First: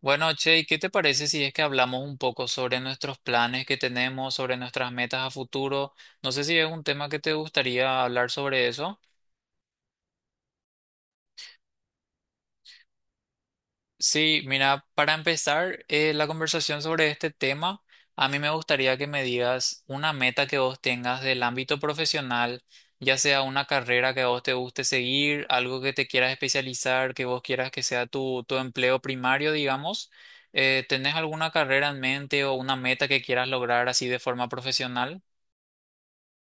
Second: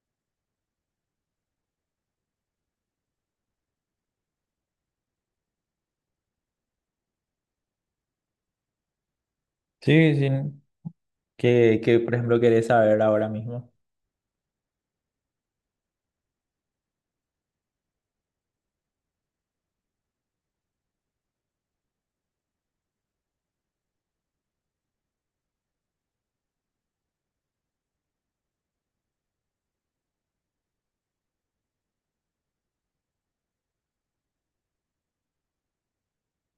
Bueno, Che, ¿y qué te parece si es que hablamos un poco sobre nuestros planes que tenemos, sobre nuestras metas a futuro? No sé si es un tema que te gustaría hablar sobre eso. Sí, sí. Que, por ejemplo, querés saber ahora mismo. Sí, mira, para empezar la conversación sobre este tema, a mí me gustaría que me digas una meta que vos tengas del ámbito profesional, ya sea una carrera que a vos te guste seguir, algo que te quieras especializar, que vos quieras que sea tu empleo primario, digamos. ¿Tenés alguna carrera en mente o una meta que quieras lograr así de forma profesional?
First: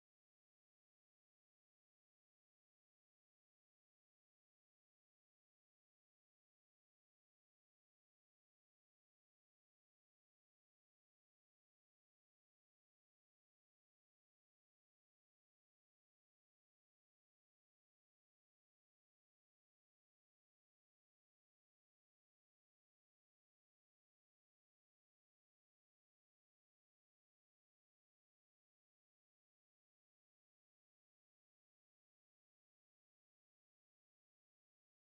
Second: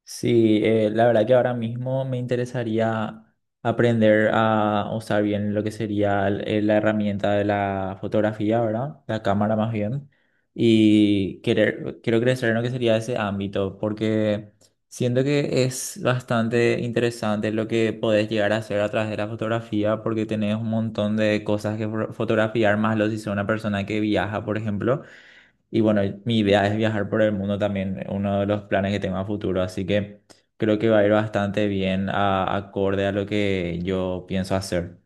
Sí, la verdad que ahora mismo me interesaría aprender a usar bien lo que sería la herramienta de la fotografía, ¿verdad? La cámara más bien. Y quiero crecer en lo que sería ese ámbito, porque siento que es bastante interesante lo que podés llegar a hacer a través de la fotografía, porque tenés un montón de cosas que fotografiar, más lo si sos una persona que viaja, por ejemplo. Y bueno, mi idea es viajar por el mundo también, uno de los planes que tengo a futuro, así que creo que va a ir bastante bien acorde a lo que yo pienso hacer.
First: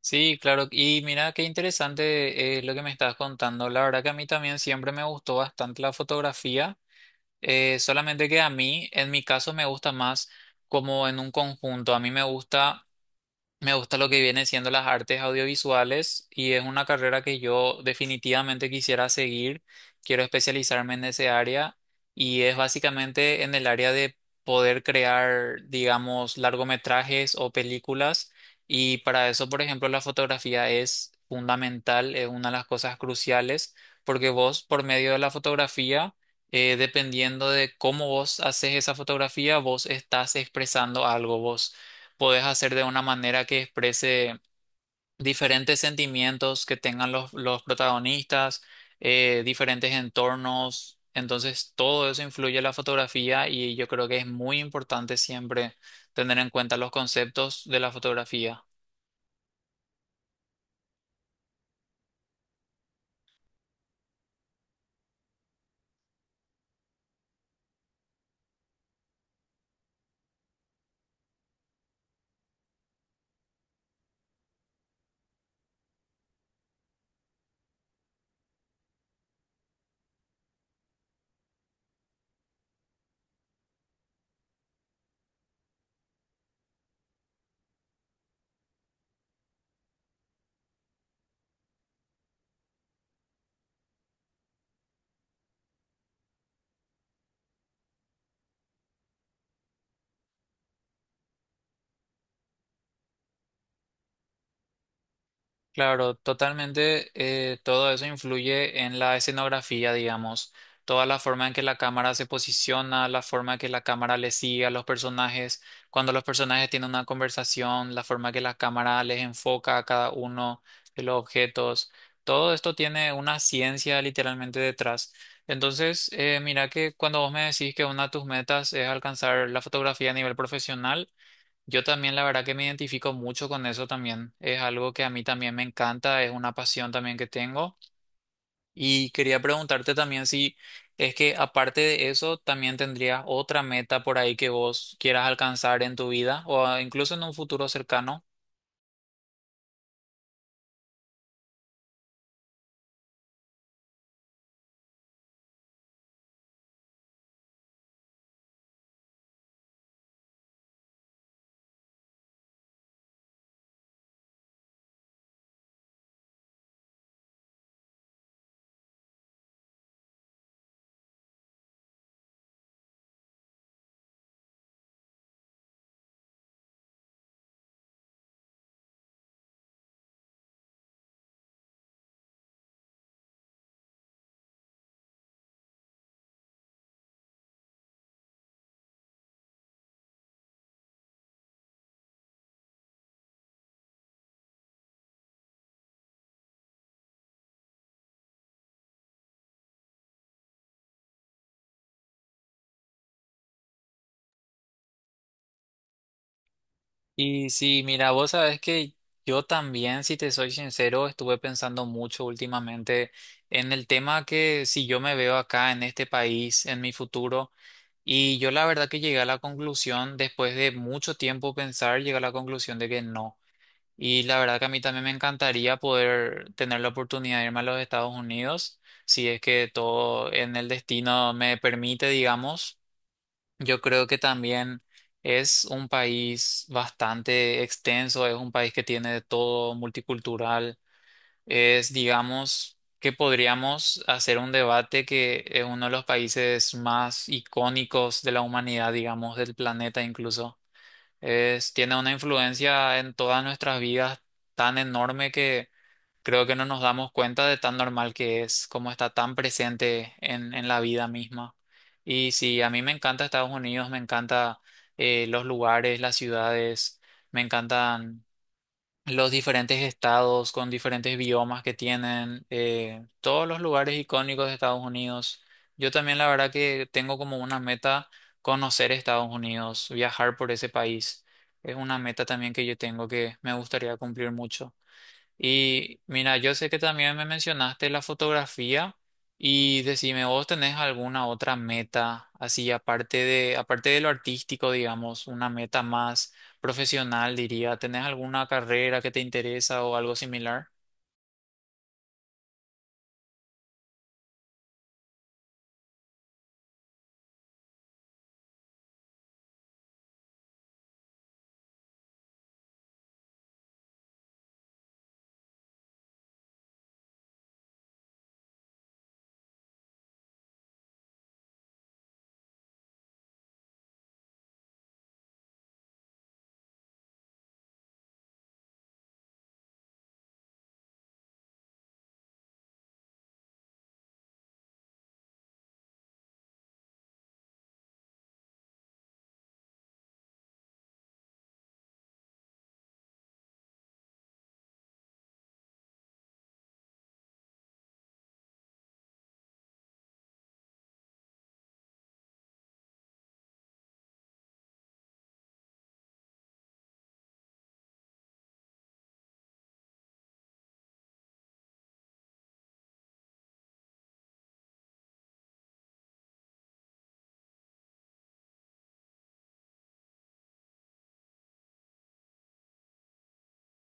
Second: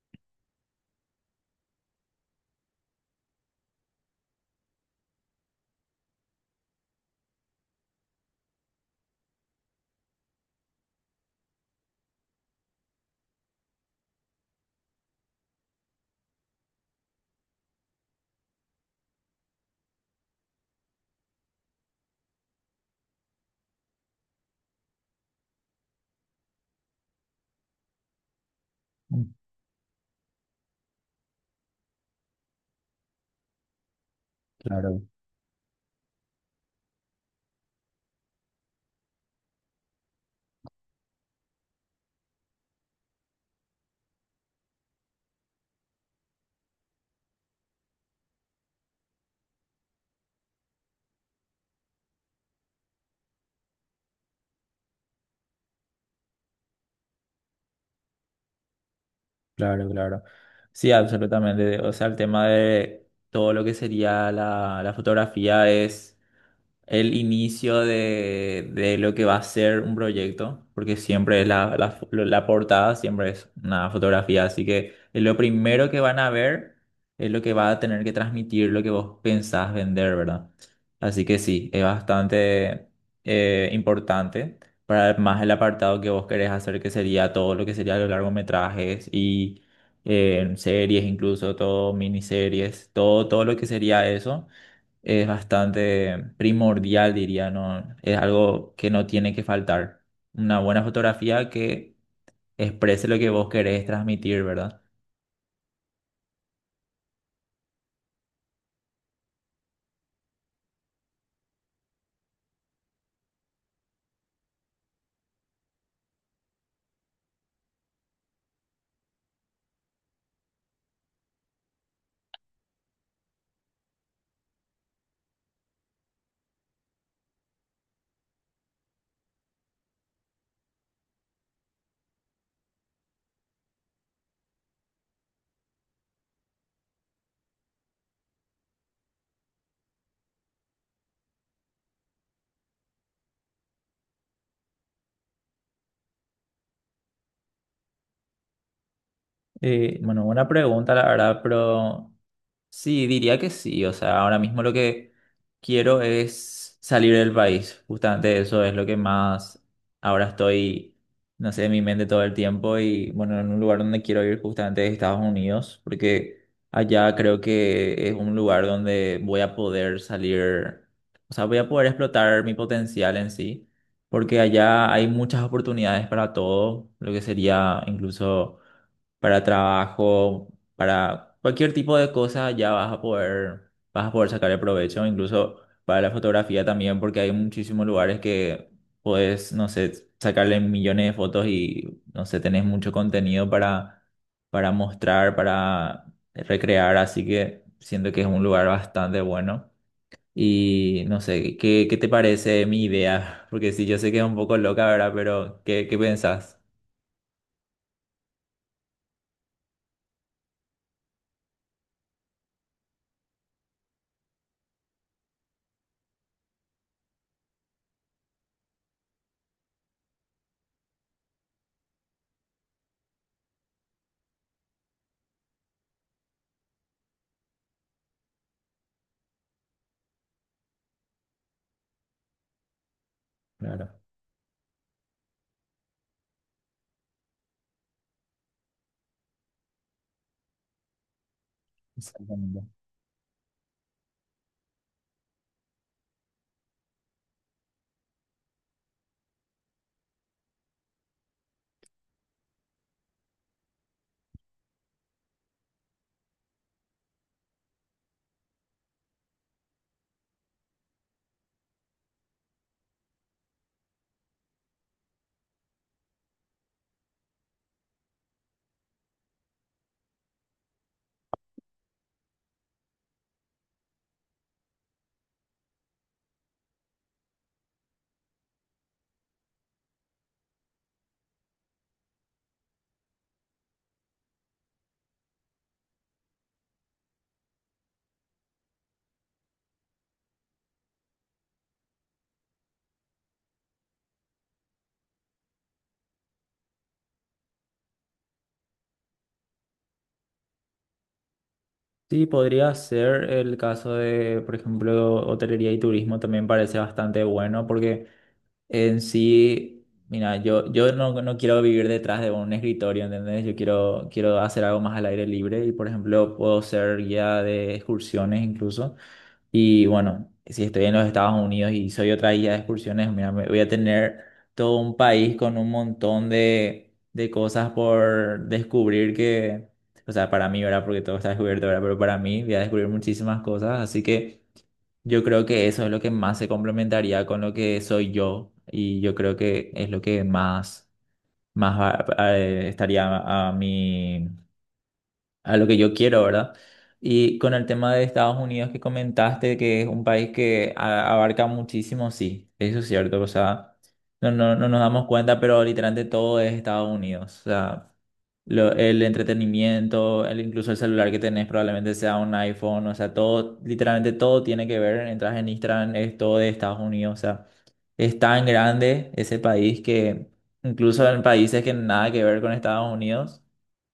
Sí, claro. Y mira, qué interesante lo que me estás contando. La verdad que a mí también siempre me gustó bastante la fotografía. Solamente que a mí, en mi caso, me gusta más como en un conjunto. A mí me gusta lo que viene siendo las artes audiovisuales y es una carrera que yo definitivamente quisiera seguir. Quiero especializarme en ese área y es básicamente en el área de poder crear, digamos, largometrajes o películas. Y Mm, para eso, por ejemplo, la fotografía es fundamental, es una de las cosas cruciales, porque vos, por claro, medio de la fotografía, dependiendo de cómo vos haces esa fotografía, vos estás expresando algo, vos podés hacer de una manera que exprese diferentes sentimientos que tengan los protagonistas, diferentes entornos. Entonces, todo eso influye en la fotografía y yo creo que es muy importante siempre tener en cuenta los conceptos de la fotografía. claro, claro. Sí, absolutamente. O sea, el tema de todo lo que sería la fotografía es el inicio de lo que va a ser un proyecto, porque siempre la portada siempre es una fotografía, así que es lo primero que van a ver, es lo que va a tener que transmitir lo que vos pensás vender, ¿verdad? Así que sí, es bastante importante para más el apartado que vos querés hacer, que sería todo lo que sería los largometrajes y series, incluso todo miniseries, todo lo que sería eso es bastante primordial, diría, ¿no? Es algo que no tiene que faltar. Una buena fotografía que exprese lo que vos querés transmitir, ¿verdad? Claro, totalmente. Todo eso influye en la escenografía, digamos. Toda la forma en que la cámara se posiciona, la forma en que la cámara le sigue a los personajes, cuando los personajes tienen una conversación, la forma en que la cámara les enfoca a cada uno de los objetos. Todo esto tiene una ciencia literalmente detrás. Entonces, mira que cuando vos me decís que una de tus metas es alcanzar la fotografía a nivel profesional, yo también, la verdad que me identifico mucho con eso también. Es algo que a mí también me encanta, es una pasión también que tengo. Y quería preguntarte también si es que aparte de eso, también tendrías otra meta por ahí que vos quieras alcanzar en tu vida o incluso en un futuro cercano. Bueno, buena pregunta, la verdad, pero sí, diría que sí. O sea, ahora mismo lo que quiero es salir del país. Justamente eso es lo que más ahora estoy, no sé, en mi mente todo el tiempo. Y bueno, en un lugar donde quiero ir justamente es Estados Unidos, porque allá creo que es un lugar donde voy a poder salir, o sea, voy a poder explotar mi potencial en sí, porque allá hay muchas oportunidades para todo, lo que sería incluso para trabajo. Para cualquier tipo de cosa ya vas a poder sacarle provecho, incluso para la fotografía también, porque hay muchísimos lugares que puedes, no sé, sacarle millones de fotos y, no sé, tenés mucho contenido para mostrar, para recrear, así que siento que es un lugar bastante bueno. Y no sé, ¿qué, qué te parece mi idea? Porque sí, yo sé que es un poco loca, ¿verdad? Pero ¿qué, qué pensás? Y si, mira, vos sabes que yo también, si te soy sincero, estuve pensando mucho últimamente en el tema que si yo me veo acá en este país, en mi futuro. Y yo la verdad que llegué a la conclusión, después de mucho tiempo pensar, llegué a la conclusión de que no. Y la verdad que a mí también me encantaría poder tener la oportunidad de irme a los Estados Unidos, si es que todo en el destino me permite, digamos. Yo Claro, creo que también es un país bastante extenso, es un país que tiene de todo, multicultural es, exactamente. digamos, que podríamos hacer un debate que es uno de los países más icónicos de la humanidad, digamos, del planeta incluso. Es, tiene una influencia en todas nuestras vidas tan enorme que creo que no nos damos cuenta de tan normal que es, como está tan presente en la vida misma. Y sí, a mí me encanta Estados Unidos, me encanta los lugares, las ciudades, me encantan los diferentes estados con diferentes biomas que tienen, todos los lugares icónicos de Estados Unidos. Yo también la verdad que tengo como una meta conocer Estados Unidos, viajar por ese país. Es una meta también que yo tengo que me gustaría cumplir mucho. Y mira, yo sé que también me mencionaste la fotografía y decime, ¿vos tenés alguna otra meta así aparte de lo artístico, digamos, una meta más profesional, diría? ¿Tenés alguna carrera que te interesa o algo similar? Sí, podría ser el caso de, por ejemplo, hotelería y turismo. También parece bastante bueno porque en sí, mira, yo no, no quiero vivir detrás de un escritorio, ¿entendés? Quiero hacer algo más al aire libre y, por ejemplo, puedo ser guía de excursiones incluso. Y bueno, si estoy en los Estados Unidos y soy otra guía de excursiones, mira, voy a tener todo un país con un montón de cosas por descubrir que, o sea, para mí, ¿verdad? Porque todo está descubierto, ¿verdad? Pero para mí voy a descubrir muchísimas cosas, así que yo creo que eso es lo que más se complementaría con lo que soy yo, y yo creo que es lo que más, más estaría a, mi, a lo que yo quiero, ¿verdad? Y con el tema de Estados Unidos que comentaste, que es un país que abarca muchísimo, sí, eso es cierto, o sea, no nos damos cuenta, pero literalmente todo es Estados Unidos, o sea, el entretenimiento, el, incluso el celular que tenés probablemente sea un iPhone, o sea, todo, literalmente todo tiene que ver, entras en Instagram, es todo de Estados Unidos, o sea, es tan grande ese país que incluso en países que nada que ver con Estados Unidos,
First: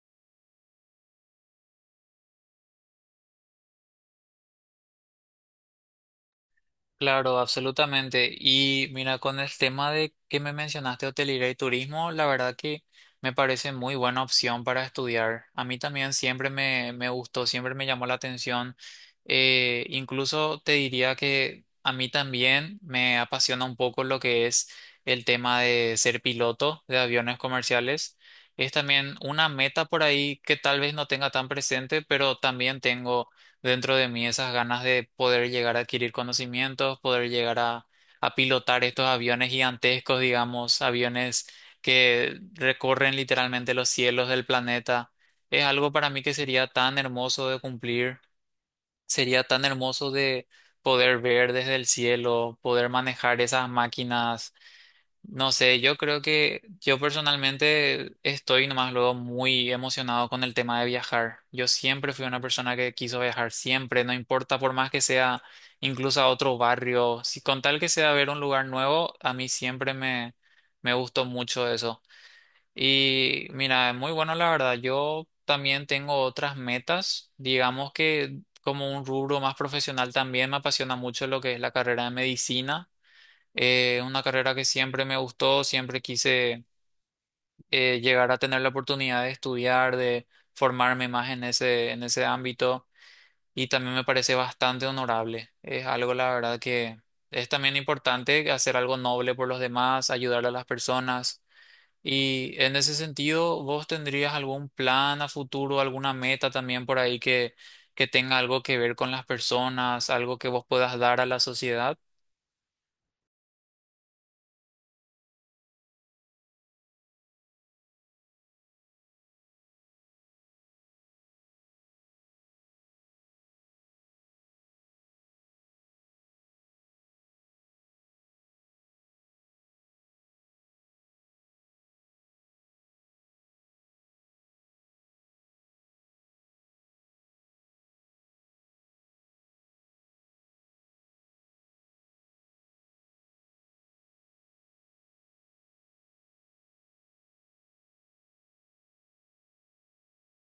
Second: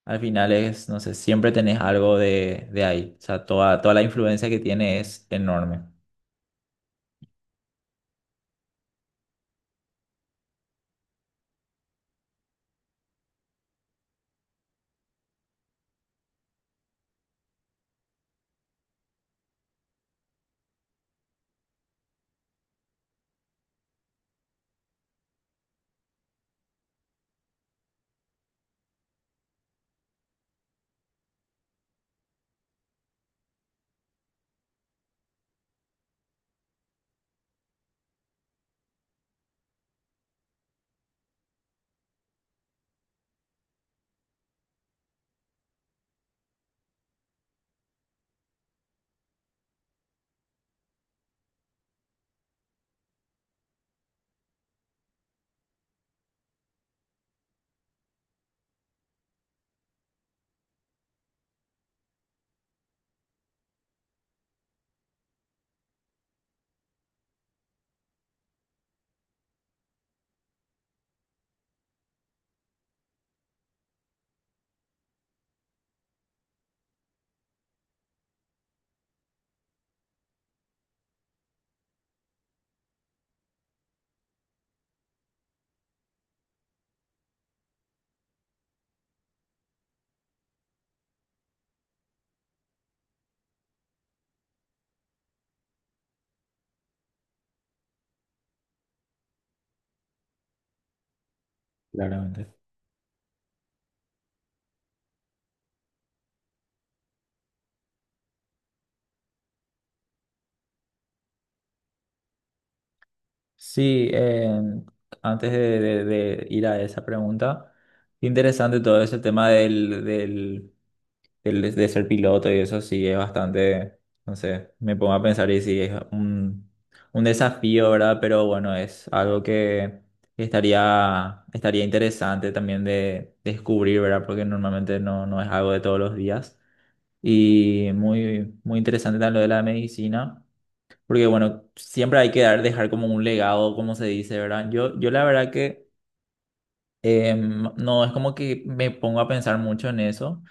al final es, no sé, siempre tenés algo de ahí, o sea, toda la influencia que tiene es enorme, Claro, absolutamente. Y mira, con el tema de que me mencionaste hotelería y turismo, la verdad que me parece muy buena opción para estudiar. A mí también siempre me gustó, siempre me llamó la atención. Incluso te diría que a mí también me apasiona un poco lo que es el tema de ser piloto de aviones comerciales. Es también una meta por ahí que tal vez no tenga tan presente, pero también tengo dentro de mí esas ganas de poder llegar a adquirir conocimientos, poder llegar a pilotar estos aviones gigantescos, digamos, aviones que recorren literalmente los cielos del planeta. Es algo para mí que sería tan hermoso de cumplir, sería tan hermoso de poder ver desde el cielo, poder manejar esas máquinas no sé, yo creo que yo personalmente estoy nomás luego muy emocionado con el tema de viajar. Yo siempre fui una persona que quiso viajar, siempre, no importa por más que sea incluso a otro barrio, si con tal que sea ver un lugar nuevo, a mí siempre me gustó mucho eso. Y mira, es muy bueno la verdad. Yo también tengo otras metas, digamos que como un rubro más profesional también me apasiona mucho lo que es la carrera de medicina. Una carrera que siempre me gustó, siempre quise llegar a tener la oportunidad de estudiar, de formarme más en ese ámbito y también me parece bastante honorable. Es algo, la verdad, que es también importante hacer algo noble por los demás, ayudar a las personas. Y claramente. en ese sentido, ¿vos tendrías algún plan a futuro, alguna meta también por ahí que tenga algo que ver con las personas, algo que vos puedas dar a la sociedad? Sí, antes de ir a esa pregunta, interesante todo ese tema de ser piloto y eso sí es bastante, no sé, me pongo a pensar y sí es un desafío, ¿verdad? Pero bueno, es algo que estaría interesante también de descubrir, ¿verdad? Porque normalmente no, no es algo de todos los días. Y muy, muy interesante también lo de la medicina. Porque bueno, siempre hay que dejar como un legado, como se dice, ¿verdad? Yo la verdad que no es como que me pongo a pensar mucho en eso.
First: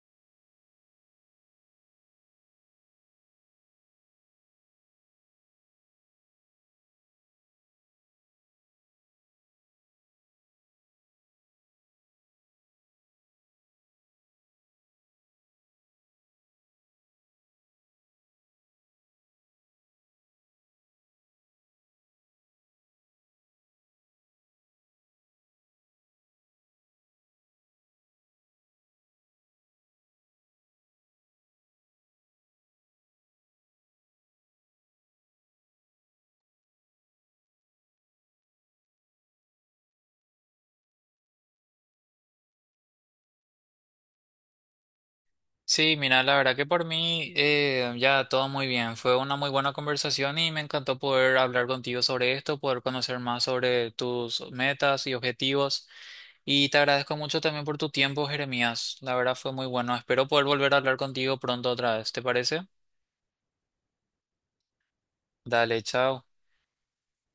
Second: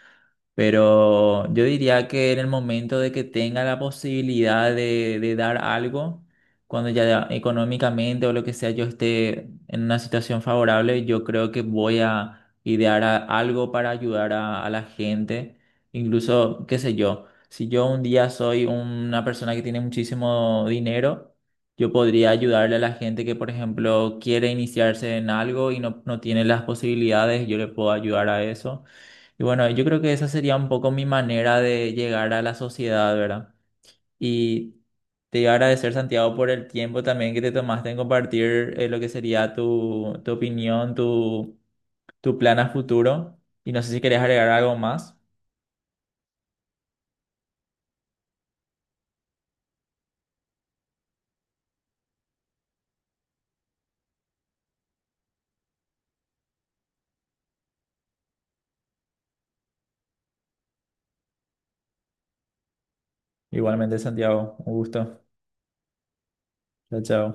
Pero yo diría que en el momento de que tenga la posibilidad de dar algo, cuando ya económicamente o lo que sea yo esté en una situación favorable, yo creo que voy a idear algo para ayudar a la gente. Incluso, qué sé yo, si yo un día soy una persona que tiene muchísimo dinero, yo podría ayudarle a la gente que, por ejemplo, quiere iniciarse en algo y no, no tiene las posibilidades, yo le puedo ayudar a eso. Y bueno, yo creo que esa sería un poco mi manera de llegar a la sociedad, ¿verdad? Y te iba a agradecer, Santiago, por el tiempo también que te tomaste en compartir lo que sería tu, tu opinión, tu plan a futuro. Y no sé si querías agregar algo más. Sí, mira, la verdad que por mí ya todo muy bien. Fue una muy buena conversación y me encantó poder hablar contigo sobre esto, poder conocer más sobre tus metas y objetivos. Y te agradezco mucho también por tu tiempo, Jeremías. La verdad fue muy bueno. Espero poder volver a hablar contigo pronto otra vez. ¿Te parece? Igualmente, Santiago, un gusto. Dale, chao. Chao, chao.